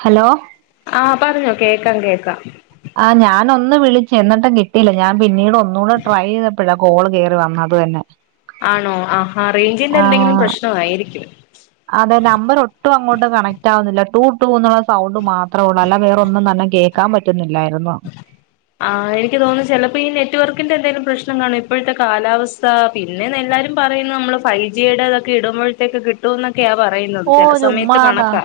Hello ആഹ പറഞ്ഞോ കേൾക്കാം കേക്കാം ആ് ഞാന ഒന്ന് വിളിച്ച എന്നിട്ടും കിട്ടിയില്ല ഞാൻ പിന്നീട് ഒന്നൂടെ ട്രൈ ചെയ്തപ്പഴ കോൾ കയറി വന്ന വന്നെ [unintelligible] ആണോ ആഹാ റേഞ്ചിന്റെ എന്തെങ്കിലും പ്രശ്ന ആയിരിക്കും അതെ നമ്പർ ഒട്ടും അങ്ങോട്ട് കണക്റ്റ് ആവുന്നില്ല ടടു ടൂ എന്നുള്ള സൗണ്ട് മാത്രമ ഉള്ളൂ അല്ല വേറൊന്നും തന്നെ കേൾക്കാൻ പറ്റുന്നില്ലായിരുന്നു മ ആ എനിക്ക് തോന്നുന്നു ചിലപ്പോ ഈ നെറ്റ്വർക്കിന്റെ എന്തെങ്കിലും പ്രശ്നം കാണും ഇപ്പോഴത്തെ കാലാവസ്ഥ പിന്നെ നല്ല എല്ലാരും പറയുന്നത് നമ്മൾ ഫൈവ് ജിയുടെ ഇതൊക്കെ ഇടുമ്പോഴേക്ക് കിട്ടുമക്കെ ക്കെയാ പറയുന്നത് ഓ ചില സമയത്ത് ചുമ്മാതാ കണക്കാ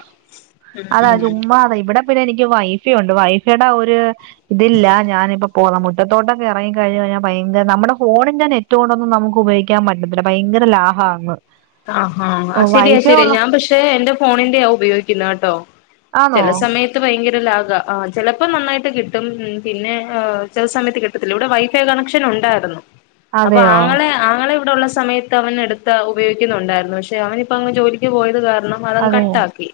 ഉം അതാ ഉം ചുമ്മാ അതാ ഇവിടെ പിന്നെ എനിക്ക് വൈഫയുണ്ട് വൈഫയുടെ ഒരു ഇതില്ല ഞാനിപ്പ ഇപ്പോ ന മുറ്റത്തോട്ടൊക്കെ ഇറങ്ങി കഴിഞ്ഞ കഴിഞ്ഞാ ഭയങ്കരമ്മ ഫോണിൽ ഞൻ മുറ്റ കൊണ്ടൊന്നും നമുക്ക് ഉപയോഗാൻ പറ്റത്തില്ല ഭയങ്കര ഇ ലാഹാണ്. ആഹാ ശരിയാ ശരി ഞാൻ പക്ഷെ എന്റെ ഫോണിന്റെയാ ഉപയോഗിക്കുന്നത്. കേട്ടോ ആണോ ചലസമയ ഭയ ചിലപ്പോൾ നന്നായിട്ട് കിട്ടും പിന്നെ ചില സമയത്ത് കിട്ടത്തില്ല ഇവിടെ വൈഫൈ കണക്ഷൻ ഇണ്ടാരുന്നു അപ്പൊ അതെയോ ആങ്ങള ആങ്ങള ഇവിടെഉള്ള സമയത്ത് അവൻ എടുത്ത ഉ ഉപയോഗിക്കുന്നുണ്ടായിരുന്നു പക്ഷെ അവനിപ്പ അങ് ജോലിക്ക് പോയത് കാരണം കണം മതം അതെയോ കട്ടാക്കി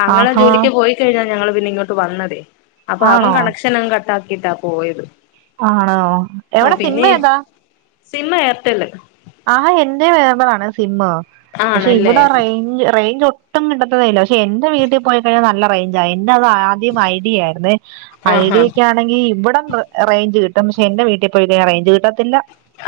താങ്ങളെ ആഹാ ജോലിക്ക് പോയിക്കഴിഞ്ഞാൽ ഞങ്ങള്ൾ പിന്നെ ഇങ്ങോട്ട് വന്നതേ അപ്പൊ അവൻ ആണോ കണക്ഷനും കട്ട ആക്കിട്ടാ പോയത് ആണോ ആ എവിടെ സിനമ പിന്നെ ഏതാ സിം എയർടെല് ആഹാ എൻന്റെ മേമ്പലാണ് സിമ്മ പക്ഷെ ആണല്ലേ ഇവിടെ റേഞ്ച് റേഞ്ച് ഒ ഒട്ടും കിട്ടതല്ല പക്ഷെ എന്റെ വീട്ടിൽ പോയി കഴിഞ്ഞാ നല്ല റേഞ്ച് ആ പിന്നെ അത് ആദ്യം ഐഡിയ ആയിരു ന്ന ആഹാ ഐഡിയ ഒക്കെ ആണെങ്കി ഇവിടം റേഞ്ച് കിട്ട പക്ഷെ എന്റെ വീട്ടിൽ പോയി അറേഞ്ച് കിട്ടാത്തില്ല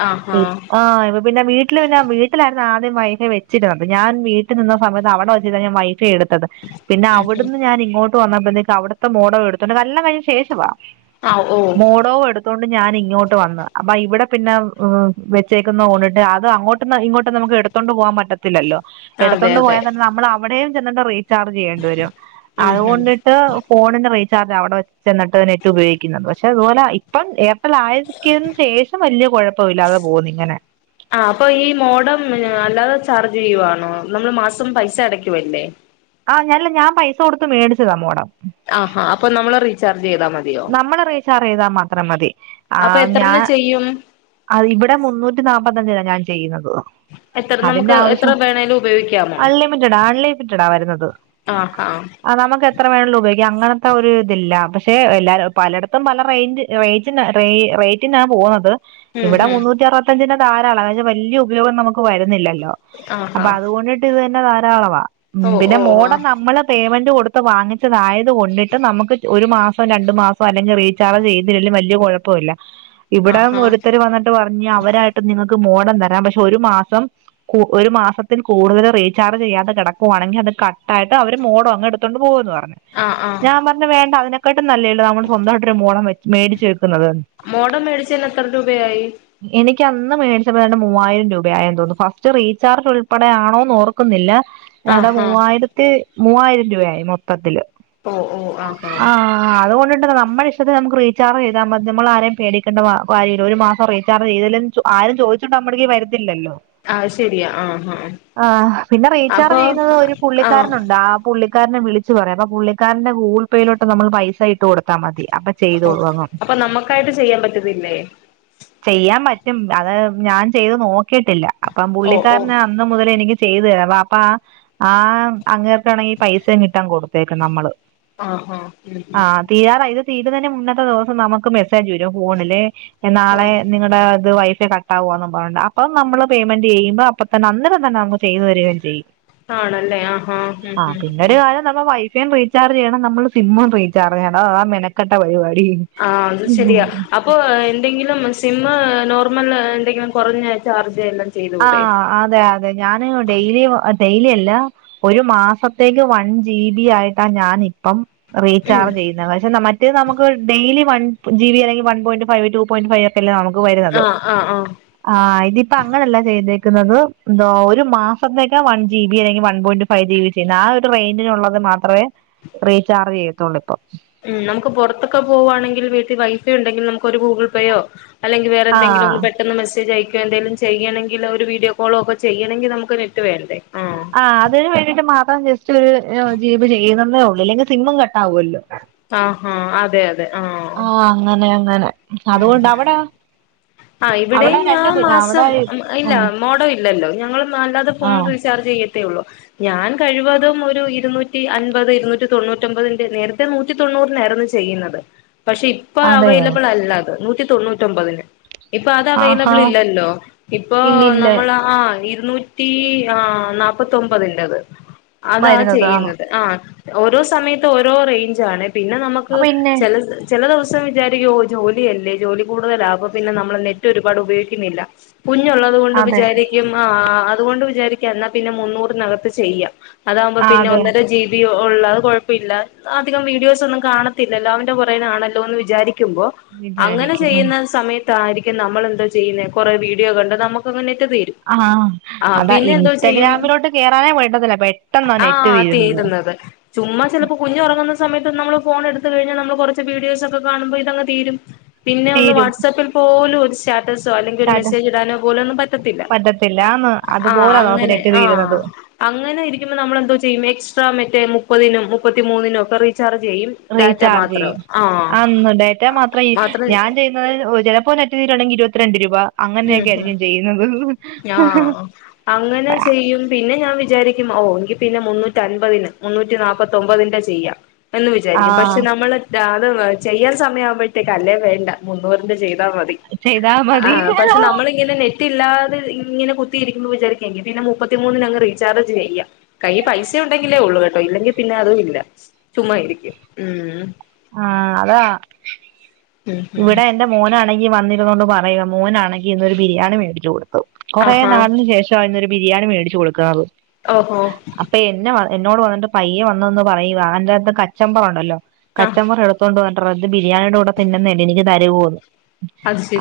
ആഹാ ആ പിന്നെ വീട്ടിൽ പിന്നെ വീട്ടിലായിരുന്നു ആദ്യം വൈഫ വെച്ചിരുന്നത് ഞാൻ വീട്ടിൽ നിന്ന സമത്ത്വിടെെച്ചിത ഞാ വൈഫെ എടുത്ത് ത് പിന്നെ ഉം ഉം അവിടുന്ന് ഞൻ ഇങ്ങോട്ട് വന്നപ്പോഴത്തേക്കക്ക് അവിടുത്തെ മോഡോ എടുത്തോണ്ട് എല്ലാം കഴിഞ്ഞ ശേഷവാ ആഹ് ഓഹ് ണ്ട് ഞാൻ ഇങ്ങോട്ട് വന്ന അപ്പ ഇവിടെ പിന്നെ വെച്ചേക്കുന്ന ഓണി അ അത് അങ്ങോട്ട്ന്ന് ഇങ്ങോട്ട് നമുക്ക് എടത്തോണ്ടു പോകാൻ പറ്റത്തില്ലോ അതെ എടത്തോണ്ട് അതെ പോയാ തന്നെ നമ്മൾ അവിടെയും റീ ചെയ്യരും ഉം ഉം അ് ഫോണ ചാർജ് അവിടെ വെെന്നിട്ട് ഏറ്റവും ഉപയോഗിക്കുന്നത് പക്ഷെ അതുപോലെ ഇപ്പം അല്ലക്കന് ശേഷം വലിയ കുഴപ്പ ഇില്ലാതെ പോകുന്നു ഇങ്ങനെ ആ അപ്പൊ ഈ മോഡം അല്ലാതെ ചാർജ് ചെയ്യുവാണോ നമ്മൾ മാസം പൈസ അടക്കുവല്ലേ ആഞല്ല ഞാൻ പൈസ കൊടുത്ത് മേടിച്ചതാ മോടം ആഹാ അപ്പൊ നമ്മളറി നമ്മള റീച്ചാർ ചെയ്താൽ മാത്രം മതി ആ അപ്പൊ എത്രണ്ണ ഞാൻ ചെയ്യും അ ഇവിടെ മുന്നൂറ്റി നാപ്പത്തഞ്ച ഞാൻ ചെയ്യുന്നത് എത്ര അതിന്റെ നമുക്ക് എത്ര ആവശ്യം വേണേലും ഉപയോഗിക്കാമോ അൺലിമിറ്റഡാ അൺലിമിറ്റഡ ആ വരുന്നത് ആഹാ അത് നമുക്ക് എത്ര വേണ ഉപയോഗിക്കാം അങ്ങനെ ഒരു ഇതില്ല പക്ഷെ എല്ലാര പലയിടത്തും പല റ റേ റേറ്റിനാ പോകുന്നത് ഉം ഇവിടെ ഉം മുന്നൂറ്റി അറുപത്തഞ്ചിന്റെ താരള അ വലിയ ഉപയോഗം നമുക്ക് വരുന്നില്ലല്ലേ അ ആഹാ അതൊണ്ടിട്ട് ഇത് തന്നെ ധാരാള ഓ പിന്നെ ഓ മ ആ നമ്മൾ പ്മെന് ത്ത് വാങ്ങിച്ചതായത് കൊണ്ടിട്ട് നമുക്ക് ഒരു മാസം രണ്ടു മാസം അല്ലെങ്ക റീചാർജ്ചെയ്തില്ലേലും വലിയ കുഴപ്പമ ഇല്ല ഇവിടം ആഹാ ഒരുത്തർ വന്നിട്ട് പറഞ്ഞ് അവരായിട്ട് നിങ്ങക്ക് മോഡ തരാം പക്ഷെ ഒരു മാസം ഒരു മാസത്തിൽ കൂടുതൽ റീചാർജ് ചെയ്യാതെ കിടക്കുവാണെങ്കിൽ അ കട്ടായിട്ട് അവര് മോടോ അങ് എടുത്തോണ്ട് പോകുന്നു ആ ആ ഞാൻ പറഞ്ഞ വേണ്ട അതിനൊക്കെട്ടും നല്ലേള്ളൂ നമ്മള് സ്വന്തമായിട്ട്രു മോളം വ മേടിച്ച് വക്കും മോടം മേടിച്ചന് എത്ര രൂപയായി എനിക്ക് അന്ന് മേടിച്ചണ്ട് മൂവായിരം രൂപയായ തോന്ന ഫസ്റ്റ് റീചാജ് ഉൾപ്പെടെ ആണോന്ന് ഓർക്കുന്നില്ല എടെ ആഹാ മൂവായിരത്തി മൂവായിരം രൂപയായി മൊത്തത്തില്ൽ ഓ ഓ ആഹ ആഹ ആ അതൊണ്ടണ്ട് നമ്മ ഇഷ്ടത്തെ നമുക്ക് റചാർജ്താൽ മതി നമ്മ ആരേും പേടേണ്ട കാര്യമല്ല ഒരു മാസം അറ വിച്ചാ ചെയ്തും ആരും ചോദിച്ചിട്ട് നമ്മടേക്ക് വരല്ലോ ആ ശരിയാ ആഹാ ആഹ് പിന്നെ അപ്പൊ റീചാർജ് ചെയ്യുന്നത് ഒരു പുള്ളിക്കാരനുണ്ട് ആ പുള്ള ക്കാരനെ വിളിച്ച പറയാം അ പുള്ളിക്കാരന്റെ ഗൂഗിൾേയിലോട്ട്മ്മൾ പൈസ ഇട്ട് കൊടുത്താൽ മതി അപ്പൊ ഓ ചെയ്തോളൂ അങ്ങ് അപ്പൊ നമ്മുക്കായിട്ട് ചെയ്യാൻ പറ്റത്തില്ലേ? ചെയ്യാൻ പറ്റും. അത് ഞാൻ ചെയ്ത് നോക്കിയിട്ടില്ല അപ്പം ഓ ഓ പുള്ളിക്കാരന് അന്ന് മുതൽ എനിക്ക് ചെയ്തു തരാം അപ്പ ആ അങ്ങേർക്കാണെങ്കിൽ പൈസയും കിട്ടാൻ കൊടുത്തേക്കെ നമ്മള് ആഹ ആഹ് ഹ ഹ തീട് തന്നെ മുന്നത്തെ ദിവസം നമുക്ക് മെസ്സേജ് വരും ഫോണില് നാളെ ആഹ് നിങ്ങളുടെത് വൈഫ കട്ടാവുകന്ന പറഞ്ഞുണ്ട് അപ്പ നമ്മ പേയ്മെന്റ് ചെയ്യുമ്പോ അപ്പൊ തന്ന അന്നേം തന്നെ ന ചെയ്തു വരിയും ചെയ്യും. ആണല്ലേ ആഹാ ഉം ആ ഉം പിന്നെരു ഉം കാലം നമ്മ - റീചാർജ് ചെയ്യണം നമ്മള് സിമ്മും റീചാർജെയ്യണം അ താ മെനക്കെട്ട പരുപാടി ആഹ അത് ശരിയാ അപ്പൊ എന്തെങ്കിലും സ്- സിമ്മ് നോർമൽ എന്തെങ്കിലും കുറഞ്ഞ ചാർജ്ല്ല ആ അതെ അതെ ഞാന് ഡെയിലി ശൈലിയല്ല ഒരു മാസത്തേക്ക് വൺ ജി ബി ആയിട്ടാ ഞാൻ ഇപ്പം ഉം റീചാർജ് ചെയ്യുന്നത് പക്ഷെ നമ്മ മറ്റേ നമുക്ക് ഡെയിലി വൺ ജി ബി അല്ലെങ്കി one point five two point ഫൈവൊക്കെ ല്ലേ നമക് വരുന്നത്, ആഹ് ആഹ് ആഹ് അഹ് ഇതിപ്പോ അ- വന്നേക്കുന്നത് ഒരു മാസത്തേക്ക് വൺ ജി ബി അല്ലെങ്കെ one point five G B ഒക്കേണ് ആ രു ള്ളത് മാത്രവേ റീചാർജ് ചെയ്യത്തൊള്ളൂ ഇപ്പൊ ഉം നമുക്ക് പുറത്തൊക്കെ ഇം നമുക്ക് നമുക്ക് പൊർത്ത്ക്ക് പോവാണെങ്കിൽ വീട്ടിൽ വൈഫ ഉണ്ടെങ്കിൽ നമുക്കൊരു ഗൂഗിൾ പേയോ അല്ലെങ്കി വേറെന്തങ്കിലും ആഹ് ന്ന് പെട്ടെന്ന് മെസേജെയ് എന്തേലും ചെയ്യണങ്കിലൊ ഒരു വീഡിയോ കോളോക്കെ ചെയ്യണങ്കി നമുക്ക് നെറ്റ് വേണ്ടേ ആഹ് ആ അതിനന് വേണ്ടിട്ട് മാത്രം ജസ്റ്റ് ഒരു ജീ ബി ചെയ്യുണെന്നേ ഒള്ളൂ ല്ലെങ്കിൽ സിമ്മും കട്ടാവുല്ലോ ആഹ അതെ അതെ ആഹ് ആഹ അങ്ങനെ അങ്ങനെ ഉം അതുകൊണ്ട് ഉം അവിടെ ആഹ് അവിടെ ഇവിടെയും രണ്ട് ഞാൻ അവിടെ മാസം ഇല്ല മോഡോ ഇല്ലല്ലോ ഞങ്ങൾ അല്ലാതെ ഫോൺ ആഹ് റീചാർജ് ചെയ്യത്തേ ഉള്ളൂ ഞാൻ കഴിവതും ഒരു ഇരൂന്നൂറ്റി അൻപത് ഇരുന്നൂറ്റി തൊണ്ണൂറ്റൊമ്പതിന്റെ നേരത്തെ നൂറ്റി തൊണ്ണൂറിനാർന്നു ചെയ്യുന്നത് പക്ഷെ ഇപ്പ അതെയോ അവൈലബിളല്ലത് നൂറ്റി തൊണ്ണൂറ്റൊമ്പതിന് ഇപ്പ അത് ആഹാ അവൈലബിൾ ഇല്ലല്ലോ ഇപ്പൊ ഇല്ലില്ല നമ്മള് ആ ഇരു നൂറ്റി ആ നാപ്പാത്തൊമ്പതിന്റത് അതാ വരുന്നത് കാണും ചെയ്യുന്നത് ആ ഓരോ സമയത്ത് ഓരോ റേയ്ഞ്ചാണ് പിന്നെ നമുക്ക് അ പിന്നെ ചില ചില ദിവസം വിചാരിക്കും ഓ ജോലിയല്ലേ ജോലി കൂടുതലാപ്പൊപിന്നെ നമ്മള് നെറ്റ് ഒരുപാട് ഉപയോഗിക്കുന്നില്ല കുഞ്ഞുള്ളത് കൊൊണ്ട് അതെ വിചാരിക്കും ആ അതുകൊണ്ട് വിചാരിക്കും എന്നാ പിന്നെ മുന്നൂറിനകത്ത് ചെയ്യാം അതാവുമ്പോ ആ പിന്നെ അതെ ഒന്നര ജി ബിയൊ ഉള്ള അത് കുഴപ്പമില്ല അധികം അത്കൊഴപ്പയില്ല്യ വീഡിയോസൊന്നും കാണത്തില്ലല്ലോ അവന്റെ പുറേനാണല്ലോ എന്ന് വിചാരിക്കുമ്പോ അങ്ങനെ വിചാരിക്കും ഉം ചെയ്യുന്ന സമയത്താരിക്കും നമ്മൾ എന്താ ചെയ്യുന്നേ കൊറെേ വീഡിയോ കണ്ട നമുക്ക്അങ്ങനെ ആ ഹാ അതാ ചെയ്യും ഇൻസ്റ്റഗ്രാമിലോട്ട് കേയറാനേ പോണ്ടതില്ല പെട്ടെന്നാ നെറ്റ് ആഹ് തീരുന്നത് [unintelligible] ചുമ്മാ ചെലപ്പോ കുഞ്ഞ ഒറങ്ങുന്ന സമയത്ത് നമ്മള് ഫോൺ എടുത്ത് കഴിഞ്ഞാൽ നമ്മള് കൊറച്ച് വീഡിയോസൊക്കെ കാണുമ്പോ ഇതങ് തീരും പിന്നെ ഒന്ന് തീരും വാട്ട്‌സാപ്പിൽ പോലും ഒരു സ്റ്റാറ്റസോ അല്ലെങ്കിൽ ഒരു മെസ്സേജ് ഇടാനോ പോലും ഒന്നും പറ്റത്തില്ല എല്ലാം ന്ന് ആ അങ്ങനെ ആഹ അങ്ങനെ ഇരിക്കുമ്പോ നമ്മളെന്തോ ചെയ്യുന്നെ എക്സ്ട്രാ മറ്റേ മുപ്പതിനും മുപ്പത്തിമൂന്നിനും ഒക്കെ റീചാർജ് ചെയ്യും ഡാറ്റ റീചാർജ് മാത്രം ചെയ്യും ആ അന്ന് ഡേറ്റ മാത്രം ഞാൻ ചെയ്യുന്നത് ചിലപ്പോ നെു ഞാൻ ചെയ്യുന്നത് ഓ ചെലപ്പോ നെറ്റ് തീരും അല്ലെങ്കിൽ ഇരുവത്തിരണ്ട് രൂപ അങ്ങനെയൊക്കെയിരിക്കും ചെയ്യുന്നത് ആഹ അങ്ങനെ ചെയ്യും പി പിന്നെ ഞാ വിചാരിക്കും ഓ എങ്കി പിന്നെ മുന്നൂറ്റി അൻപതിന് മുന്നൂറ്റി നാല്പ്പത്തൊമ്പതിന്റെ ചെയ്യാം എന്ന് വിചാരിക്കും പക്ഷെ ആഹ് നമ്മള് അത് ചെയ്യാൻ സമയമാവുമ്പഴത്തേക്ക അല്ലേ വേണ്ട മുന്നൂറിന്റെ ചെയ്ത് താ മതി ചെയ്താ ആ മതി പക്ഷെ നമ്മളിങ്ങനെ നെറ്റില്ലാ ഇങ്ങനെ കുത്തിയിരിക്കുമ്പോ വിചാരിക്കെ ങ്കിൽ പിന്നെ മുപ്പത്തിമൂന്നിന് അങ്ങ് റീചാർജ് ചെയ്യാ കൈയ്യി പൈസ ഉണ്ടെങ്കിലേ ഒള്ളൂ കേട്ടോ ഇല്ലെങ്കിൽ പിന്നെ അതും ഇല്ല ചുമ്മായിരിക്കും ഉം ആഹ അതാ ഉം ഉം വിടെ എന്റെ മോനാണെങ്കി വന്നി പറയ്യാ മോനാണെങ്കി ഇന്നൊരു ബിരിയാണി മേടിച്ച കൊടുത്തു കൊറേ ആഹാ നാളിന് ശേശ്വാ ഇന്നൊരു ബിരിയാണി മേടിച്ച് കൊടുക്കാറ് ഓഹോ എന്നോട് വന്നിട്ട് പയ്യെ വന്നന്ന് പറയുക അന്റെറ അത്ത് കച്ചമ്പറുണ്ടല്ലോ ആഹ് കച്ചമ്പറ എടുത്തോണ്ട് വ ത് ബിരിയാണിയുടെ കൂടെ തിന്നുന്നല്ലേ എനിക്ക് തരുവോന്ന്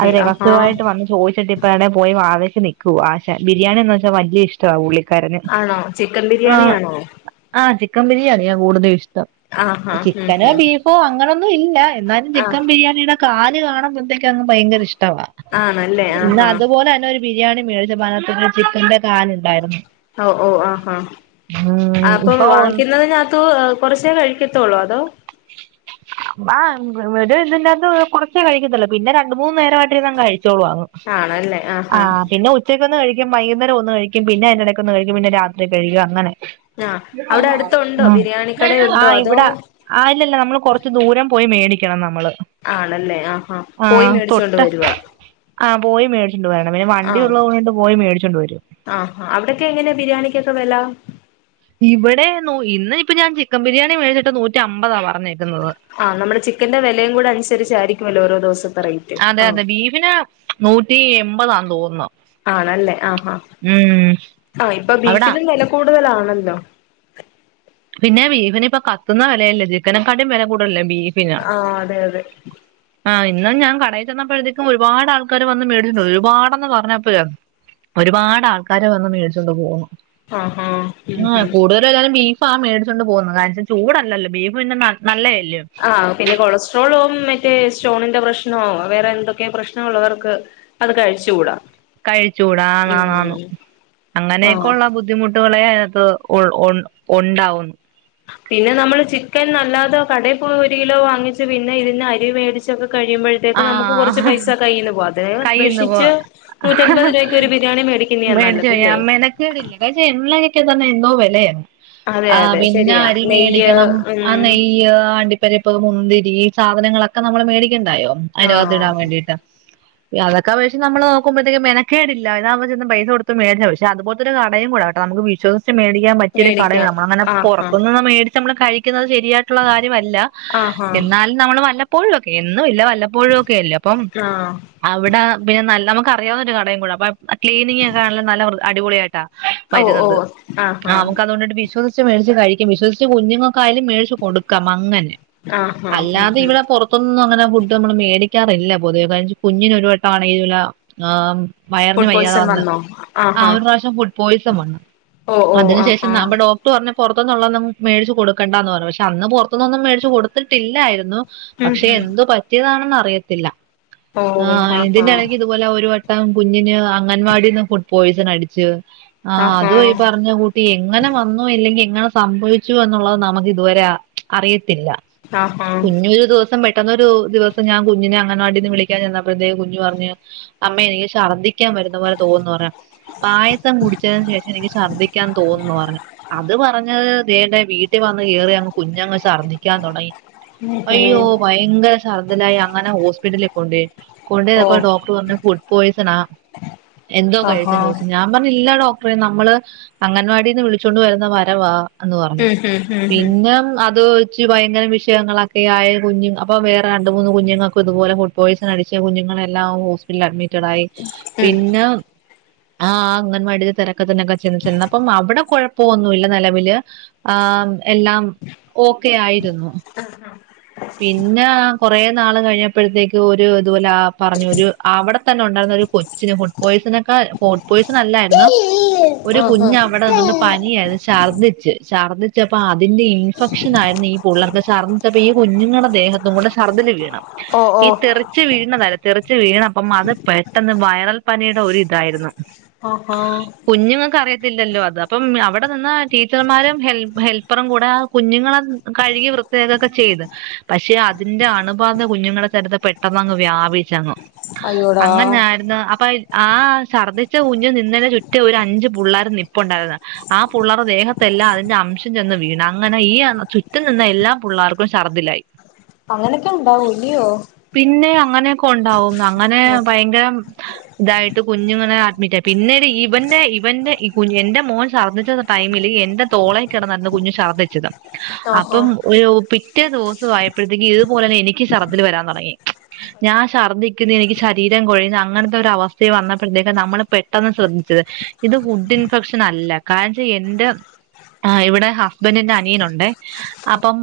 അത് ആഹാ രഹസ്യമായിട്ട് വന്ന് ചോദിച്ചിട്ട് ഇപ്പ എവിടെ പോയി വാ നിക്കൂ ആശാൻ ബിരിയാണി എന്ന് വച്ചാൽ വലിയ ഇഷ്ട ഉള്ളി ആണോ ചിക്കൻ ആ ബിരിയാണി ആണോ ആ ചിക്കൻ ബിരിയാണി ഞാൻ കൂടുതലും ഇഷ്ടം ആഹ് ആഹ് ഹഹ ചിക്കനോ ബീഫോ അങ്ങനൊന്നും ഇല്ല എന്നാലും ആഹ് ചിക്കൻ ബിരിയാണിയുടെ കാല് കാണുമ്പോഴത്തേക്ക് അങ്ങ് ഭയങ്കര ഇഷ്ടം ഇ ആണല്ലേ ഇന്ന ആഹ് ആഹ് അതുപോലെ തന്നെ ഒരു ബിരിയാണി മേടിച്ച മന ചിക്കന്റെ കാലുണ്ടായിരുന്നു ഓ ഓ ആ് ഉം ആ അപ്പം ഇപ്പൊ വാങ്ങിക്കുന്നത്തിന്റെ അകത്തും കൊറച്ച കഴിക്ക ത്തോളൂ അതോ ആ ഇവിടെ ഉണ്ടാകുന്ന കൊറച്ചേ കഴിക്കത്തില്ലോ പിന്നെ രണ്ട് മൂന്ന് നേരമായിട്ടി കഴിച്ചു കഴിച്ചോളൂ ആണല്ലേ ആഹ് ആ ആഹ് പിന്നെ ഉച്ചക്കൊന്നും കഴി ഒന്ന് കഴിക്കും വൈകുന്നേം ഒന്ന് കഴിക്കും പിന്നെ അതിന്റെ ഇടക്ക് ഒന്ന് കഴിക്കും പിന്ന രാത്രി കഴിക്കും അങ്ങനെ ആഹ് അവിടെ ഉം അടുത്തുണ്ടോ ആ ആ ബിരിയാണിക്കടയുണ്ടോ അതോ ഇവിടെ ആ ഇല്ലല്ല നമ്മൾ കൊറച്ച് ദൂരം പോയി മേടിക്കണം നമ്മള് ആണല്ലേ ആ ഹാ പോയി മേടിച്ചൊണ്ട് വരുവാ ആഹ് പോയി മേടിച്ചുകൊണ്ട് വരണം പിന്നെ വണ്ടി ആഹ് ഉള്ളതുക കൊണ്ട് പോയി മേടിച്ചോണ്ട് വരും ആഹ് അവിടൊക്കെ എങ്ങനെയാ ബിരിയാണിക്കൊക്കെ വില ഇവിടെ ഇന്ന് ഇപ്പൊ ഞാൻ ചിക്കൻ ബിരിയാണി മേടിച്ചിട്ട് നൂറ്റി അമ്പതാവാ ആഹ് നമ്മളെ ചിക്കന്റെ വിലയും കൂടെ അനുസരിച്ചായിരിക്കുമല്ലോ ഓരോ ദിവസം അതെ അതെ ബീഫിന് നൂറ്റി എമ്പതന്ന് തോന്നുന്നു ആണല്ലേ ആ ഉം ആ ഇപ്പം അവിടാ ബീഫ് ന് വെല കു കൂടുതലാണല്ലോ പിന്നെ ബീഫിന ഇപ്പൊ കത്തുന്ന വിലയല്ലേ ചിക്കനക്കാടും വില കൂടതല്ലേ ബീഫ് ആഹ് അതെ അതെ ഇന്ന് ഞാൻ കടയിൽ ചെന്നപ്പോഴത്തേക്കും ഒരുപാട് ആൾക്കാർ വന്ന് മേടിച്ചട്ടുണ്ട് ഒരുപാടന്ന് പറഞ്ഞപ്പ ഒരുപാട് ആൾക്കാരെ വന്ന് മേടിച്ചൊണ്ട് പോകുന്നു ആഹ് ആഹ് ഉം ആ ഉം കൂടുതൽ എല്ലാരും ബീഫ് ഫ മടിച്ചൊണ്ട് പോകുന്നത് കാരണം വച്ചാ ചൂടല്ലോ ബീഫ് പിന്നെ നല്ലേ ആഹ് പിന്നെ കൊളസ്ട്രോളോ മറ്റേ സ്റ്റോണിന്റെ പ്രശ്നമാ വേറെ എന്തൊക്കെ പ്രശ്നമ ഉള്ളവർക്ക് അത് കഴിച്ച് കൂട കഴിച്ചുകൂട ആൻ ആൻ ആൻ അങ്ങനെയൊക്കെ ആഹ് ഉള്ള ബുദ്ധിമുട്ടുകളെ ഉണ്ടാവുന്നു പിന്നെ നമ്മള് ചിക്കൻ നല്ലാതോ കടയിപ്പ ഒരു കിലോ വാങ്ങിച്ച് പിന്നെ ഇതിന്ന് അരി മേടിച്ചൊക്കെ കഴിയുമ്പോഴേ നമ്മുക് കുറച്ച് ആഹ് പൈസ കൈയിൽന് പോകും അതിനെ കയ്യിന്ന് അപേക്ഷിച്ച് പോ നൂറ്റത് രൂപയ്ക്ക് ഒരു ബിരിയാണി മേടിക്കുന്നയാ മേടിച്ചു അ നല്ലതില്ലേ മേനെക്കേടില്ല കാരണം വെച്ച എണ്ണ തന്നെ എന്തോ വിലയാണ് അതെ ആ അതെ പിന്നെ ശരിയാ അരി നെയ്യ് മേടിക്കണം ആ ഉം നെയ്യ് അണ്ടിപ്പരിപ്പ് മുന്തിരി ഈ സാധനങ്ങളൊക്കെ നമ്മൾ മേടിക്കണ്ടായോ ആഹ് അനുകത്തിടാൻ വേണ്ടിയിട്ട് അതൊക്കെ വെച്ച് നമ്മ നോക്ക്പോഴത്തേക്ക് മെനക്കേടില്ല ഇതാവുമ്പോ പൈസ കൊടുത്ത് മേട പക്ഷെ അതു പോലത്തെ കടയും കൂടാ നമ്മുക്ക് വിശ്വസിച്ച് മേടിക്കാ പറ്റിയൊ കട മേടിക്കാം നമ്മൾ ആഹ് പുറത്തുനിന്ന് മേടിച്ച് നമ്മൾ കഴിക്കുന്നത് ശ ശരിയായിട്ടുള്ള കാര്യല്ല ആഹ് ആഹ് എന്നാലും നമ്മ വല്ലപ്പോഴും എപ്പോഴും ഒക്കെല്ലേ അപ്പം ആഹ് അവിടെ പിന്നെ നല്ല നമുക്ക് അറിയാവുന്നൊ ഒരു കടയും കൂട അപ്പൊ ക്ലീനിങ്ങ് ഒക്കെ ആണല്ല നല്ല അടിപൊളിയായിട്ടാ ഓ ഓ വരുന്നത് ആഹ് ആഹ് നമ്മുക്ക് അതുകൊണ്ടട്ട് വിശ്വസ് മേഴച്ച് കഴിക്കും വിശ്വസിച്ച് കുഞ്ഞുങ്ങൾക്കായാലും മേഴിച്ച് കൊടുക്കാം അങ്ങനെ ആഹ് ആഹ് ഉം അല്ലാതെ ഉം ഇവിടെ പുറത്തുനൊന്നും അങ്ങനെ ഫു പേടിക്കാറില്ല പൊതുവെ കാര കുഞ്ഞിനൊരു വട്ടമാണ്ല ആ് വയറിന് ഫുഡ് വയ്യാതെ പോയ്സൺ വന്ന് വന്നോ ആ ആഹാ ഒരു പ്രാവശ്യം ഫുഡ് പോയ്സൺ വണം ഓ ഓ അതിനു ശേഷം ആഹാ നമ്മ ഡോക്ടർ പറഞ്ഞ് ന മേടിച്ച് കൊടുക്കണ്ടന്ന് പറഞ്ഞു പക്ഷെ അന്ന് പുറത്തനിന്നൊന്നും മേടിച്ചു കൊടുത്തിട്ടില്ലായിരുന്നു ഉം പക്ഷെ ഉം എന്ത് പറ്റിയതാണെന്ന് അറിയത്തില്ല ഓ ആ് ആഹാ ഇതിനാണെങ്കി ഇതുപോലെ ഒരു കുഞ്ഞിന് അംഗൻവാടിന്ന് ഫുഡ് പോയ്സൺ അടിച്ച് ആ അത് ആഹാ യി പറഞ്ഞ കൂട്ടി എങ്ങനെ വന്നോ ഇല്ലെങ്കി എങ്ങനെ സംഭവിച്ചു എന്നുള്ളത് നമുക്ക് ഇതുവരെ അറിയത്തില്ല ആഹാ കുഞ്ഞരു ദിവസം പെട്ടെന്നൊരു ഒരു ദിവസം ഞാ കുഞ്ഞിനെ അങ്ങന വാട്ടിന്ന് വിളിക്കാൻ ചെന്നപ്പോഴത്തേക്ക് കുഞ്ഞഞ്ഞ്മ്മ എനിക്ക് ശർദ്ദിക്കൻ വരുന്ന പോലെ തോന്നന്ന് പറയാ പായസം കുടിച്ചതിന് ശേഷം എനിക്ക് ഛർദ്ദിക്കാൻ തോന്നന്ന് പറഞ്ഞ അത് പറഞ്ഞത് ന്റെ വീട്ടിൽ വന്ന് കേയറി അങ്ങ് കുഞ്ഞങ്ങർന്നിക്കാൻ തുടങ്ങി ഉം ഉം അയ്യോ ഭയങ്കര മുതലായി അങ്ങനെ ഹോസ്പിറ്റല കൊണ്ട് ഓ കൊണ്ട്പ്പോ ഡോക്ടർ പറഞ്ഞ ഫുഡ് പോസണ ആ എന്തോ കഴിച്ച ആഹാ ചോദിച്ചു ഞാൻ പറഞ്ഞില്ല ഇല്ല ഡോക്ടറെ നമ്മള് അംഗൻവാടിന്ന് വിളിച്ചൊണ്ട് വരുന്ന വരവാ എന്ന് പറഞ്ഞു ഉം ഉം ഉം ഉം പിന്നെ അത് വെച്ച് ഭയങ്കര വിഷയങ്ങളൊക്കെ ആയ കുഞ്ഞു അപ്പൊ വേറെ രണ്ട് മൂന്ന് കുഞ്ഞങ്ങൾക്ക ഇതുപോല ഫുഡ് പോയിസൺ അടിച്ച കുഞ്ഞുങ്ങളല്ലാം ഹോസ്പിറ്റൽ അഡ്മി ടായി ഉം പിന്നെ ആ അങ്ങനവാടി തിരക്കത്തിന്നൊക്കെ ചെന്ന് ച അപ്പം അവിടെ കുഴപ്പൊന്നുമല്ല നിലവില് ആ എല്ലാം ഓക്കെ ആയിരുന്നു പിന്നെ കൊറെേ നാള് കഴിഞ്ഞപ്പോഴത്തേക്ക് ഒരു ഇതുപോലെ പറഞ്ഞു ഒരു അവിടെ തന്നെ ഉണ്ടായിന്ന കൊച്ചിന് ഫുഡ് പോസക്കാൾ ഫുഡ്‌ പോയിസൻ നല്ലായിരുന്നു ഒരു ആഹാ കുഞ്ഞ അവിടെ വന്നുകണ്ട് പനിയായിരുന്നു ഛർദിച്ച് ഛർദിച്ചപ്പോആ അതിന്റെ ഇൻഫെക്ഷൻ ആരുന്നു ഈ പുള്ളള്ളർക്കെഛർദി ഈ ഇങ്ങനെ ദേഹത്തുക്കൂടെ ശര്ദില് വീണു ഓ ഈ ഓ തെറിച്ചവീയുന്നത് തെറിച്ച കു വീണ അപ്പം അത് പെട്ടെന്ന് വൈറൽ പനിയുടെ ഒരു ഇതായിരുന്നു ഓഹോ ഇല്ലോ അത് അപ്പം അവിടെ നിന്ന് ടീച്ചർമാരും ഹെൽപ്പറും കൂടെ കുഞ്ഞുങ്ങളെ കഴുകി വൃ പ്രത്യേകൊക്കെ ചെയ്ത് പക്ഷെ അതിന്റെ അണുബാധ കുഞ്ഞുങ്ങളുടെ തലത്ത് പെട്ടെന്ന്ങ്ങ് വ്യാപിച്ചങ് അയ്യോടാ അങ്ങനെയായിരുന്നു. അപ്പൊ ആ ഛർദിച്ച കുഞ്ഞു നിന്നെ ചുറ്റി ഒരു അഞ്ചച് പിള്ളേർ നിപ്പുണ്ടായിരുന്നു ആ പള്ളേർ ദേഹത്തെ എല്ലാം അതിന്റെ അംശം ചെന്ന് വീണ് അങ്ങനെ ഈ ചുറ്റും നിന്ന എല്ലാ പിള്ളേർക്കും ഛർദ്ദിലായി അങ്ങനൊക്കെ ഇണ്ടാവ ഉലിയോ പിന്നെ അങ്ങനെയൊക്കെ ഉണ്ടാവും അങ്ങനെ ഭയങ്കര ഇതായിട്ട് കുഞ്ഞുങ്ങനെ അഡ്മിറ്റ് പിന്നീട് ഇവന്റെ ഇവന്റെഈ എന്റെ മോൻ ശഛർദ്ദിച്ച ടൈംമിൽ എന്റെ തോള കിടന്നന്ന് കുഞ്ഞു ഛർദ്ദിച്ചത് ആഹാ അപ്പം പിറ്റേ ദിവസ ആയപ്പോഴത്തേക്കും ഇതുപോലെന്നെ എനിക്ക് ശർദ്ദൽ വരാൻ തുടങ്ങി ഞാൻ ഛർദ്ദിക്കുന്നു എനിക്ക് ശരീരം കൊഴിയുന്നു അങ്ങനത്തെ ഒരു അവസ്ഥെ വന്നപ്പോഴത്തേക്ക നമ്മള് പെട്ടെന്ന് ശ്രദ്ധിച്ചു ഇത് ഫുഡ് ഇൻഫെക്ഷൻ അല്ല കാരണം എൻന്റെ ആ് ഇവിടെ ഹസ്ബൻറിന്റെ അനിയനുണ്ട് അപ്പം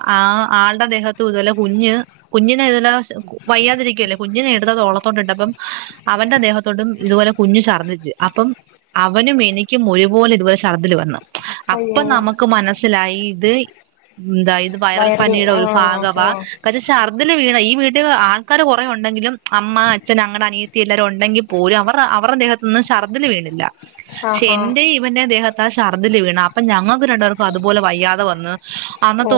ആ ആ ആളുടെ ദേഹത്ത് ഇതല്ലെ കുഞ്ഞ് കുഞ്ഞിനെ ഇതല വയ്യാതിരിക്കുവല്ലേ കുഞ്ഞിനെ എടുതതോളം ണ്ട് അപ്പം അവന്റെ ദേഹത്തോടും ഇതുപോലെ കുഞ്ഞു ചർന്നിച്ച് അപ്പം അവനും എനിക്കും ഒരുഴപോലെ ഇതുപലെ ശഛർദ്ദൽ വന്നു അപ്പൊ അയ്യോ നമുക്ക് മനസ്സിലായി ഇത് എന്ത വൈറൽ വയറിൽ പനിയുടെ ഒരു ആഹാ ഭാഗവാ കാരണം ശർദിൽവീണ ഈ വീ ആൾക്കാാര് കുറേ ഉണ്ടെങ്കിലും അമ്മ അച്ഛൻ അങ്ങടെ അനിയത്തി എല്ലാവരും ഉണ്ടെങ്കിൽ പോലും അവ അവടെ ദേഹത്തൊന്നും ശർദില് വീണില്ല പക്ഷെ ആഹാ എന്റെ ഇവന്റെ ദേഹത്ത് ആ ഛർദ്ദില് വീണണം അപ്പൊ ഞങ്ങൾക്ക് രണ്ട പേർക്ക അതുപോലെ വയ്യാതെ വന്നന്ന് ഓ